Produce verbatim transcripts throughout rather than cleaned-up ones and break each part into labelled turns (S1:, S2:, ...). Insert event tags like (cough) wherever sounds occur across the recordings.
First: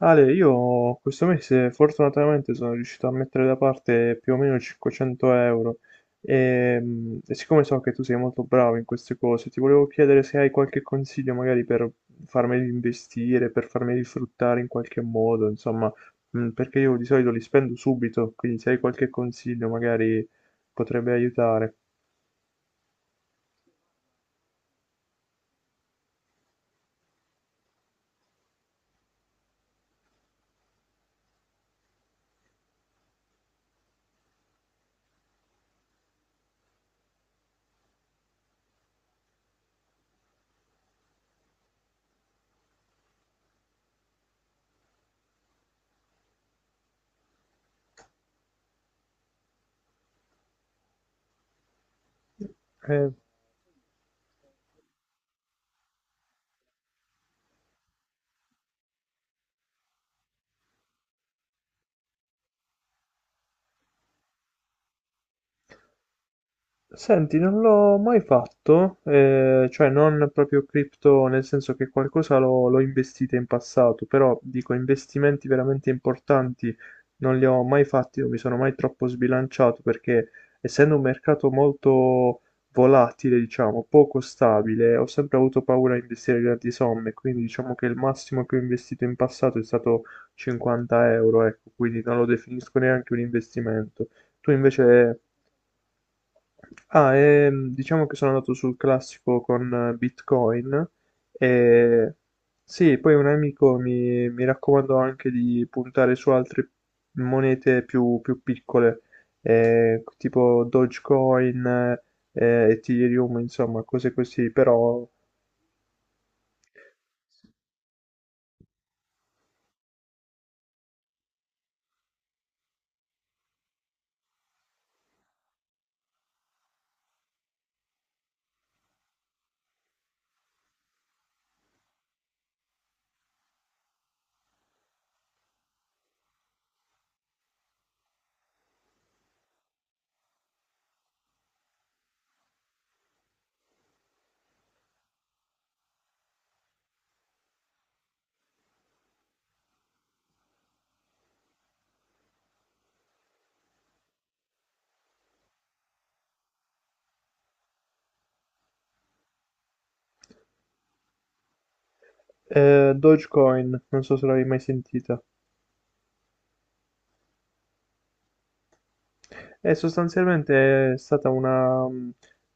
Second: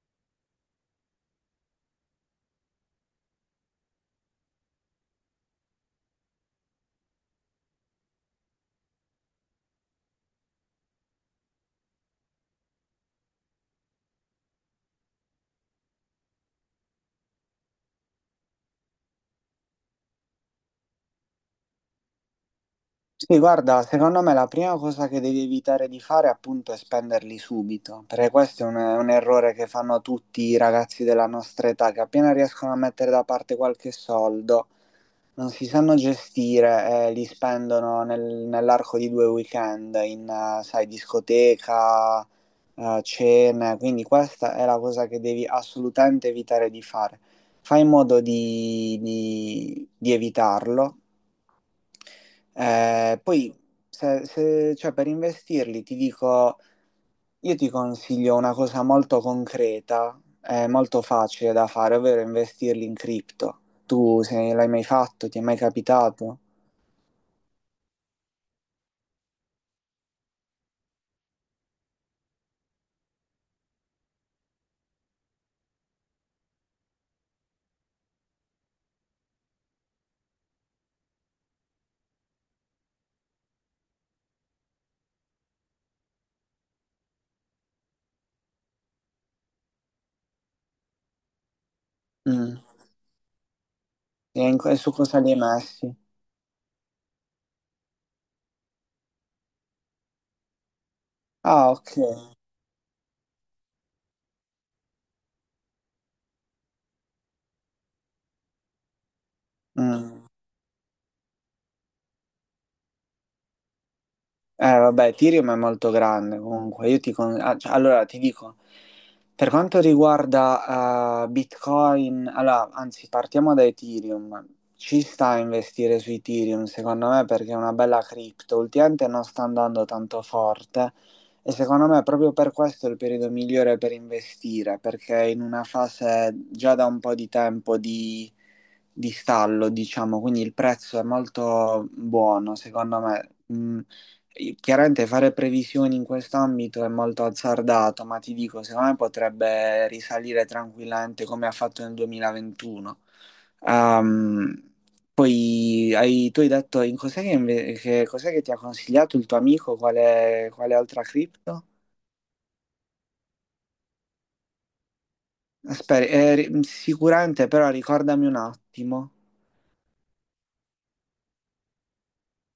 S1: Ale, io questo mese fortunatamente sono riuscito a mettere da parte più o meno cinquecento euro e, mm, e siccome so che tu sei molto bravo in queste cose, ti volevo chiedere se hai qualche consiglio magari per farmeli investire, per farmeli fruttare in qualche modo, insomma, mm, perché io di solito li spendo subito, quindi se hai qualche consiglio magari potrebbe aiutare.
S2: Sì, guarda, secondo me la prima cosa che devi evitare di fare appunto è spenderli subito, perché questo è un, è un errore che fanno tutti i ragazzi della nostra età, che appena riescono a mettere da parte qualche soldo, non si sanno gestire e li spendono nel- nell'arco di due weekend in, eh, sai, discoteca, eh, cene, quindi questa è la cosa che devi assolutamente evitare di fare. Fai in modo di di- di evitarlo.
S1: Eh,
S2: Eh, poi, se, se- cioè, per investirli, ti dico, io ti consiglio una cosa molto concreta, eh, molto facile da fare, ovvero investirli in cripto. Tu se l'hai mai fatto, ti è mai capitato?
S1: Senti, non l'ho mai fatto, eh, cioè non proprio cripto, nel senso che qualcosa l'ho l'ho investita in passato, però dico investimenti veramente importanti non li ho mai fatti, non mi sono mai troppo sbilanciato perché essendo un mercato molto volatile, diciamo, poco stabile, ho sempre avuto paura a investire grandi somme, quindi diciamo che il massimo che ho investito in passato è stato cinquanta euro, ecco, quindi non lo
S2: Mm.
S1: definisco neanche un investimento.
S2: E
S1: Tu
S2: in- e su cosa
S1: invece...
S2: li hai messi?
S1: Ah, ehm, diciamo che sono andato sul classico con eh, Bitcoin
S2: Ah, ok.
S1: e sì, poi un amico mi, mi raccomandò anche di puntare su altre monete più, più piccole, eh,
S2: Mm.
S1: tipo Dogecoin, eh, Ethereum, insomma, cose così,
S2: Eh,
S1: però
S2: vabbè, Ethereum è molto grande comunque. Io ti con- ah, cioè, allora ti dico, per quanto riguarda eh, Bitcoin, allora, anzi, partiamo da Ethereum. Ci sta a investire su Ethereum, secondo me, perché è una bella cripto. Ultimamente non sta andando tanto forte e secondo me proprio per questo è il periodo migliore per investire, perché è in una fase già da un po' di tempo di di stallo, diciamo, quindi il prezzo è molto buono, secondo me. Mm, Chiaramente fare previsioni in quest'ambito è molto azzardato, ma ti dico, secondo me potrebbe risalire tranquillamente come ha fatto nel duemilaventuno. Ehm, poi hai- tu hai detto in cos'è che, inve- che- cos'è che ti ha consigliato il tuo amico, quale, quale altra cripto?
S1: eh, Dogecoin, non so se l'avevi mai sentita.
S2: Aspetta, eh, ri- sicuramente però ricordami un attimo.
S1: E sostanzialmente è stata una mhmm,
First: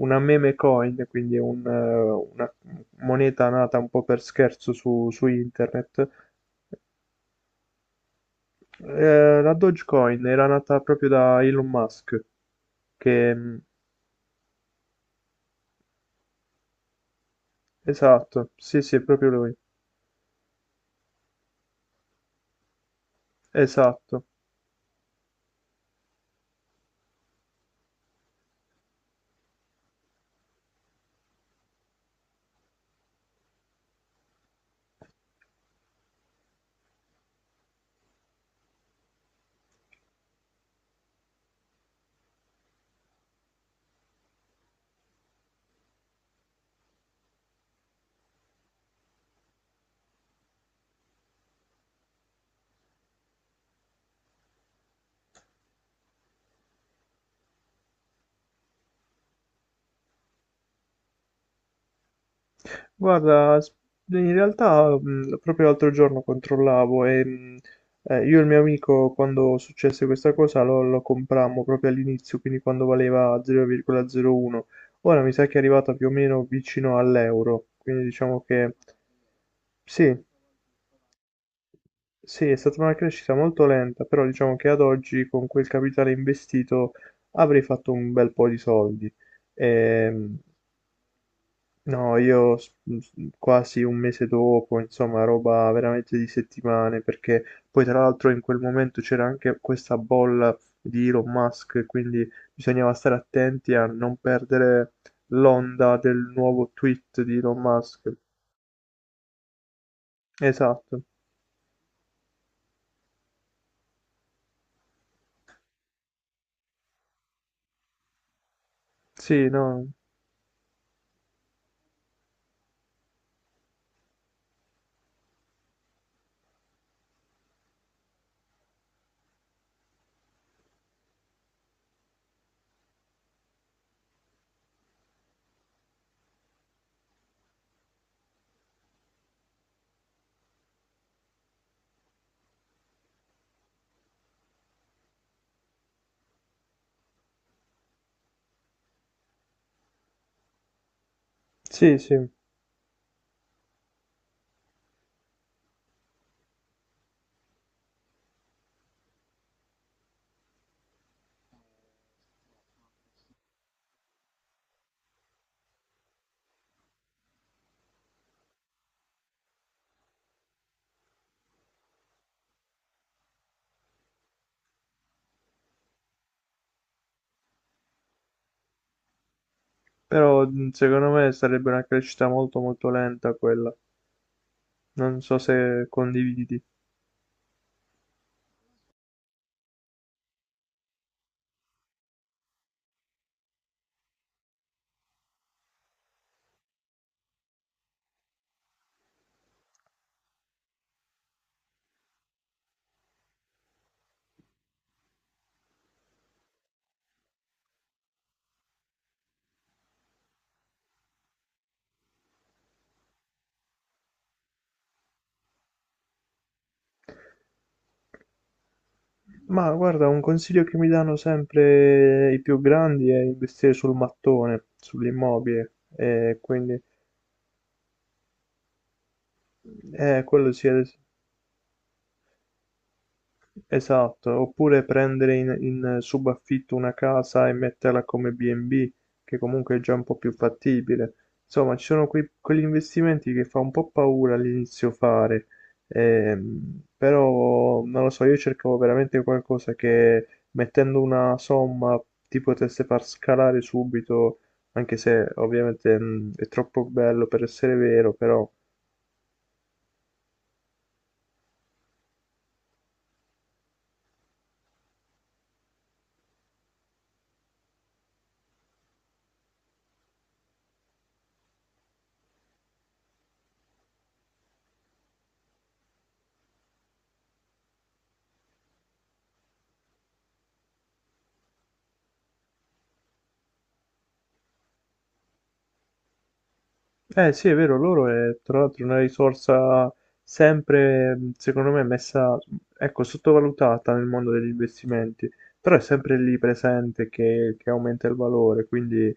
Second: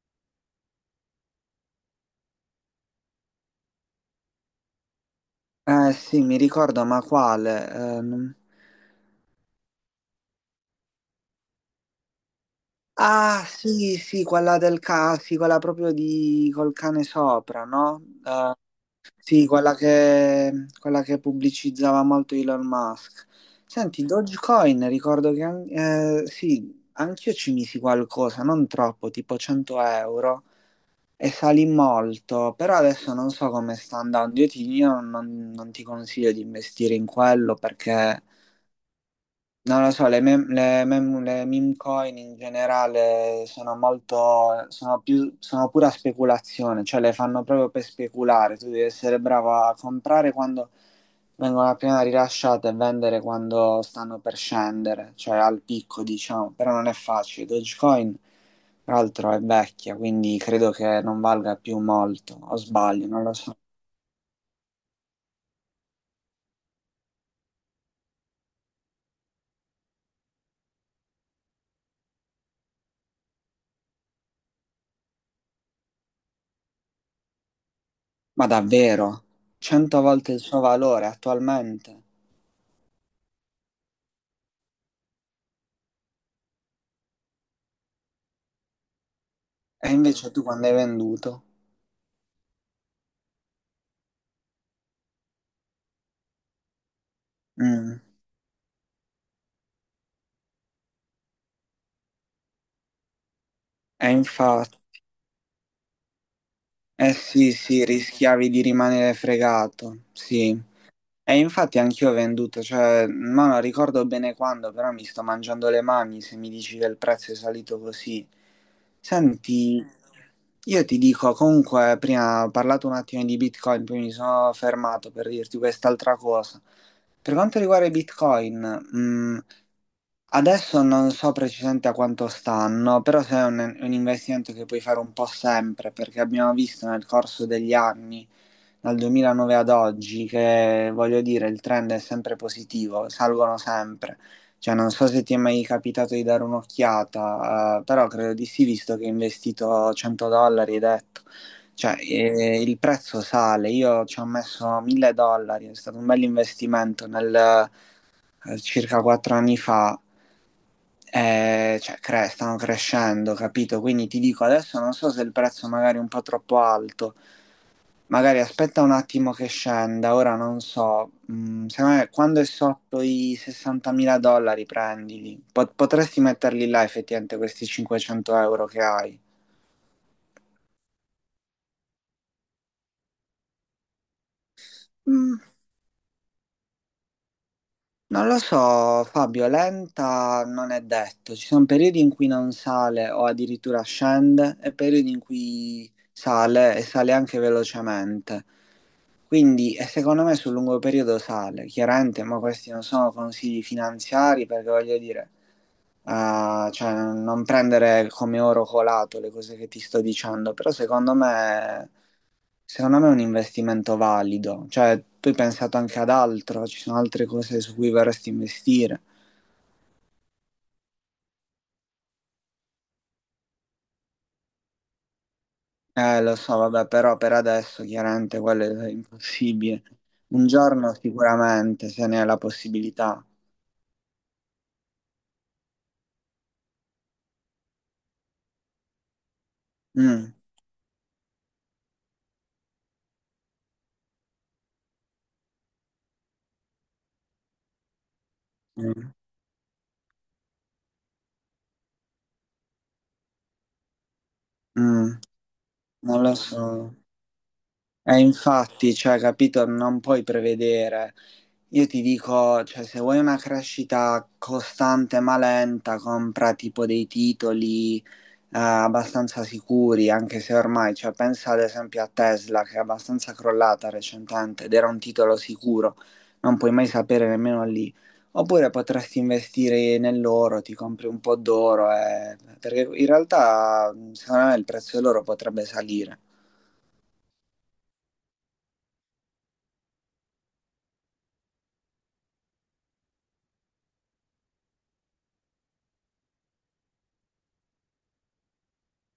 S1: una meme coin, quindi un eh, una moneta nata un po' per scherzo su su
S2: Eh
S1: internet.
S2: sì, mi ricordo, ma quale? Eh, non-
S1: Ehm, la Dogecoin era nata proprio da Elon Musk, che
S2: Ah
S1: mhmm,
S2: sì, sì, quella del ca, sì, quella proprio di col cane sopra, no?
S1: esatto, sì, sì, è proprio
S2: Sì,
S1: lui,
S2: quella che, quella che pubblicizzava molto Elon Musk. Senti,
S1: esatto.
S2: Dogecoin, ricordo che an- eh, sì, anch'io ci misi qualcosa, non troppo, tipo cento euro, e salì molto, però adesso non so come sta andando. Io, ti, io non, non ti consiglio di investire in quello perché non lo so, le mem- le mem- le meme coin in generale sono molto, sono più, sono pura speculazione, cioè le fanno proprio per speculare, tu devi essere bravo a comprare quando vengono appena rilasciate e vendere quando stanno per scendere, cioè al picco diciamo, però non è facile. Dogecoin, tra l'altro, è vecchia, quindi credo che non valga più molto, o sbaglio, non lo
S1: Guarda,
S2: so.
S1: s- in realtà mh, proprio l'altro giorno controllavo e mh, eh, io e il mio amico quando successe questa cosa lo, lo comprammo proprio all'inizio, quindi quando valeva zero virgola zero uno. Ora mi sa che è arrivata più o meno vicino all'euro, quindi diciamo
S2: Ma
S1: che
S2: davvero, cento
S1: sì,
S2: volte il suo valore attualmente,
S1: sì, è stata una crescita molto lenta, però diciamo che ad oggi con quel capitale investito avrei fatto un bel po' di soldi.
S2: e invece
S1: Ehm,
S2: tu quando hai venduto?
S1: No, io s- s- quasi un mese dopo, insomma, roba veramente di settimane, perché poi tra
S2: Mm.
S1: l'altro in quel momento c'era anche questa bolla di Elon Musk, quindi bisognava stare attenti a
S2: E
S1: non
S2: infatti,
S1: perdere l'onda del nuovo
S2: eh
S1: tweet di
S2: sì,
S1: Elon
S2: sì,
S1: Musk.
S2: rischiavi di rimanere fregato, sì.
S1: Esatto.
S2: E infatti anch'io ho venduto, cioè, ma non ricordo bene quando, però mi sto mangiando le mani se mi dici che il prezzo è salito così.
S1: Sì,
S2: Senti,
S1: no.
S2: io ti dico, comunque, prima ho parlato un attimo di Bitcoin, poi mi sono fermato per dirti quest'altra cosa. Per quanto riguarda i Bitcoin, mm, adesso non so precisamente a quanto stanno, però se è un, un investimento che puoi fare un po' sempre, perché abbiamo visto nel corso degli anni, dal duemilanove ad oggi, che voglio dire, il trend è sempre positivo, salgono sempre. Cioè, non so se ti è mai capitato di dare un'occhiata, eh, però credo di sì, visto che hai investito cento dollari, hai detto.
S1: Sì,
S2: Cioè,
S1: sì,
S2: eh, il prezzo sale, io ci ho messo mille dollari, è stato un bel investimento nel eh, circa quattro anni fa, eh, cioè, cre- stanno crescendo, capito? Quindi ti dico, adesso non so se il prezzo magari è un po' troppo alto, magari aspetta un attimo che scenda, ora non so. Mm, secondo me quando è sotto i sessantamila dollari prendili. Po- potresti metterli là effettivamente questi cinquecento euro che hai.
S1: però mh, secondo me sarebbe una crescita molto molto lenta quella. Non so
S2: Mm.
S1: se condividi.
S2: Non lo so, Fabio, lenta non è detto. Ci sono periodi in cui non sale o addirittura scende e periodi in cui sale e sale anche velocemente. Quindi, e secondo me sul lungo periodo sale, chiaramente, ma questi non sono consigli finanziari perché voglio dire, eh, cioè, non prendere come oro colato le cose che ti sto dicendo, però secondo me Secondo me è un investimento valido, cioè tu hai pensato anche ad altro, ci sono altre cose su cui vorresti investire.
S1: Ma guarda, un consiglio che mi danno sempre i più grandi è investire sul mattone, sull'immobile,
S2: Eh, lo
S1: e
S2: so,
S1: quindi
S2: vabbè, però per adesso chiaramente quello è impossibile.
S1: eh,
S2: Un
S1: quello sì.
S2: giorno sicuramente, se ne è la possibilità.
S1: Esatto, oppure prendere in, in subaffitto una casa e metterla come B and B, che comunque è già un po' più
S2: Mm,
S1: fattibile. Insomma, ci sono quei- quegli investimenti che fa un po' paura all'inizio fare, ehm, però non lo so, io cercavo
S2: mm,
S1: veramente qualcosa che mettendo una somma ti potesse far scalare subito, anche
S2: mm,
S1: se ovviamente
S2: Non
S1: mh,
S2: lo
S1: è troppo
S2: so.
S1: bello per essere vero,
S2: E
S1: però
S2: infatti, cioè, capito, non puoi prevedere. Io ti dico, cioè, se vuoi una crescita costante ma lenta, compra tipo dei titoli eh, abbastanza sicuri, anche se ormai, cioè, pensa ad esempio a Tesla che è abbastanza crollata recentemente ed era un titolo sicuro, non puoi mai sapere nemmeno lì. Oppure potresti investire nell'oro, ti compri un po' d'oro, eh, perché in realtà secondo me il prezzo dell'oro potrebbe salire.
S1: eh sì, è vero, loro è tra l'altro una risorsa sempre, mh, secondo me, messa, ecco, sottovalutata nel mondo degli investimenti, però è sempre lì presente che, che aumenta il valore, quindi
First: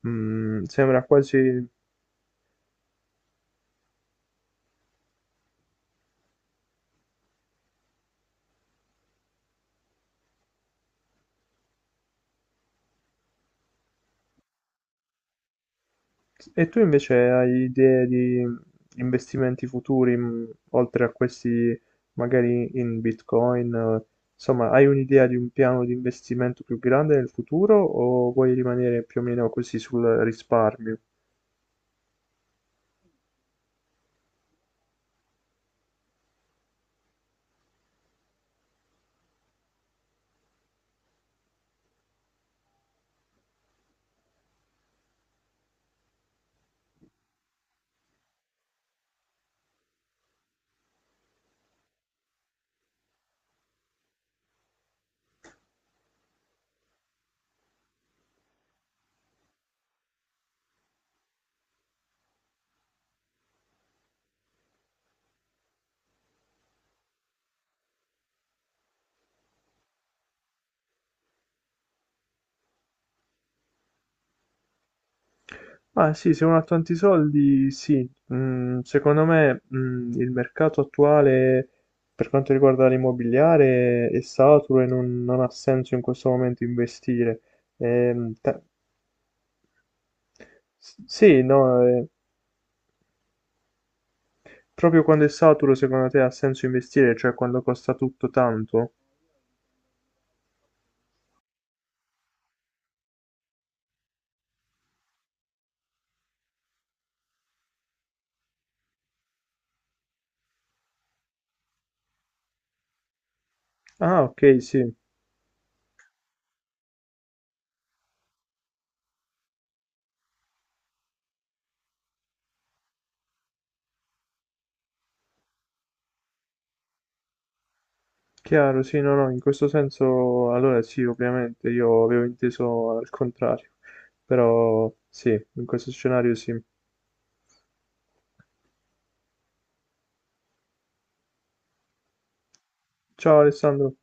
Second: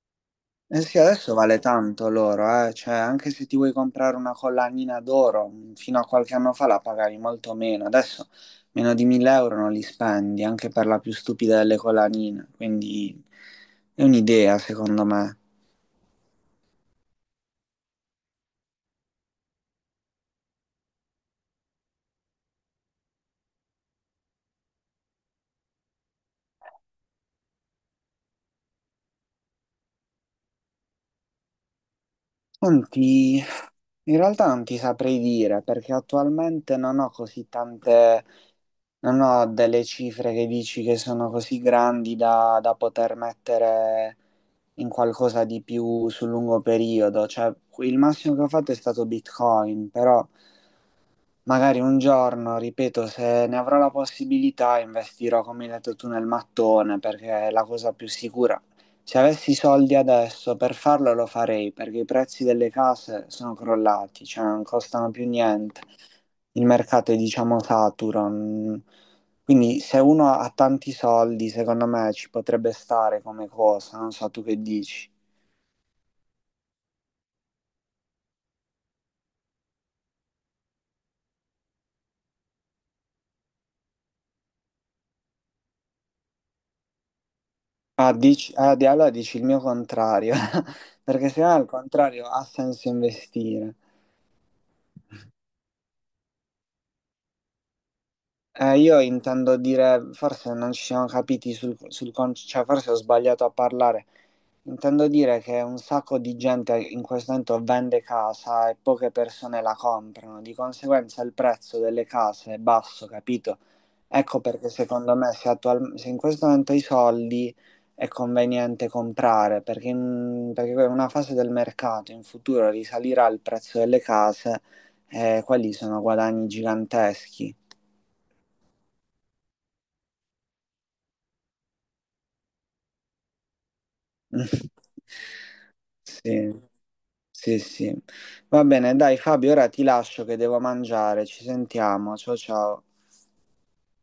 S1: mh,
S2: Eh sì,
S1: sembra
S2: adesso vale
S1: quasi...
S2: tanto l'oro, eh. Cioè, anche se ti vuoi comprare una collanina d'oro, mh, fino a qualche anno fa la pagavi molto meno, adesso meno di mille euro non li spendi, anche per la più stupida delle collanine, quindi è un'idea secondo me.
S1: E tu invece hai idee di investimenti futuri, mh, oltre a questi magari in Bitcoin, eh, insomma, hai un'idea di un piano di investimento più grande nel futuro o vuoi rimanere più o meno così sul risparmio?
S2: Senti, in realtà non ti saprei dire perché attualmente non ho così tante, non ho delle cifre che dici che sono così grandi da, da poter mettere in qualcosa di più sul lungo periodo. Cioè, il massimo che ho fatto è stato Bitcoin, però. Magari un giorno, ripeto, se ne avrò la possibilità, investirò, come hai detto tu, nel mattone, perché è la cosa più sicura. Se avessi i soldi adesso per farlo lo farei, perché i prezzi delle case sono crollati, cioè non costano più niente. Il mercato è, diciamo, saturo. Mm. Quindi se uno ha tanti soldi, secondo me ci potrebbe stare come cosa, non so tu che dici.
S1: Ma sì, se uno ha tanti soldi, sì. Mm, secondo me, mm, il mercato attuale per quanto riguarda l'immobiliare è saturo e non, non ha senso in questo momento investire.
S2: Ah,
S1: Ehm,
S2: dici,
S1: te-
S2: ah, di- allora dici il mio contrario,
S1: s-
S2: (laughs) perché se
S1: sì,
S2: no al
S1: no, eh,
S2: contrario ha senso investire.
S1: proprio quando è saturo, secondo te ha senso investire, cioè quando costa tutto
S2: Eh,
S1: tanto?
S2: io intendo dire, forse non ci siamo capiti sul, sul con- cioè forse ho sbagliato a parlare. Intendo dire che un sacco di gente in questo momento vende casa e poche persone la comprano, di conseguenza il prezzo delle case è basso, capito?
S1: Ah,
S2: Ecco
S1: ok,
S2: perché
S1: sì,
S2: secondo me se, attual- se in questo momento hai soldi è conveniente comprare, perché in, perché in una fase del mercato in futuro risalirà il prezzo delle case e quelli sono guadagni giganteschi.
S1: chiaro, sì, no, no, in questo senso, allora sì, ovviamente, io avevo inteso al contrario,
S2: (laughs)
S1: però sì, in questo scenario
S2: Sì,
S1: sì.
S2: sì, sì. Va bene, dai Fabio, ora ti lascio che devo mangiare. Ci sentiamo. Ciao ciao.
S1: Ciao Alessandro.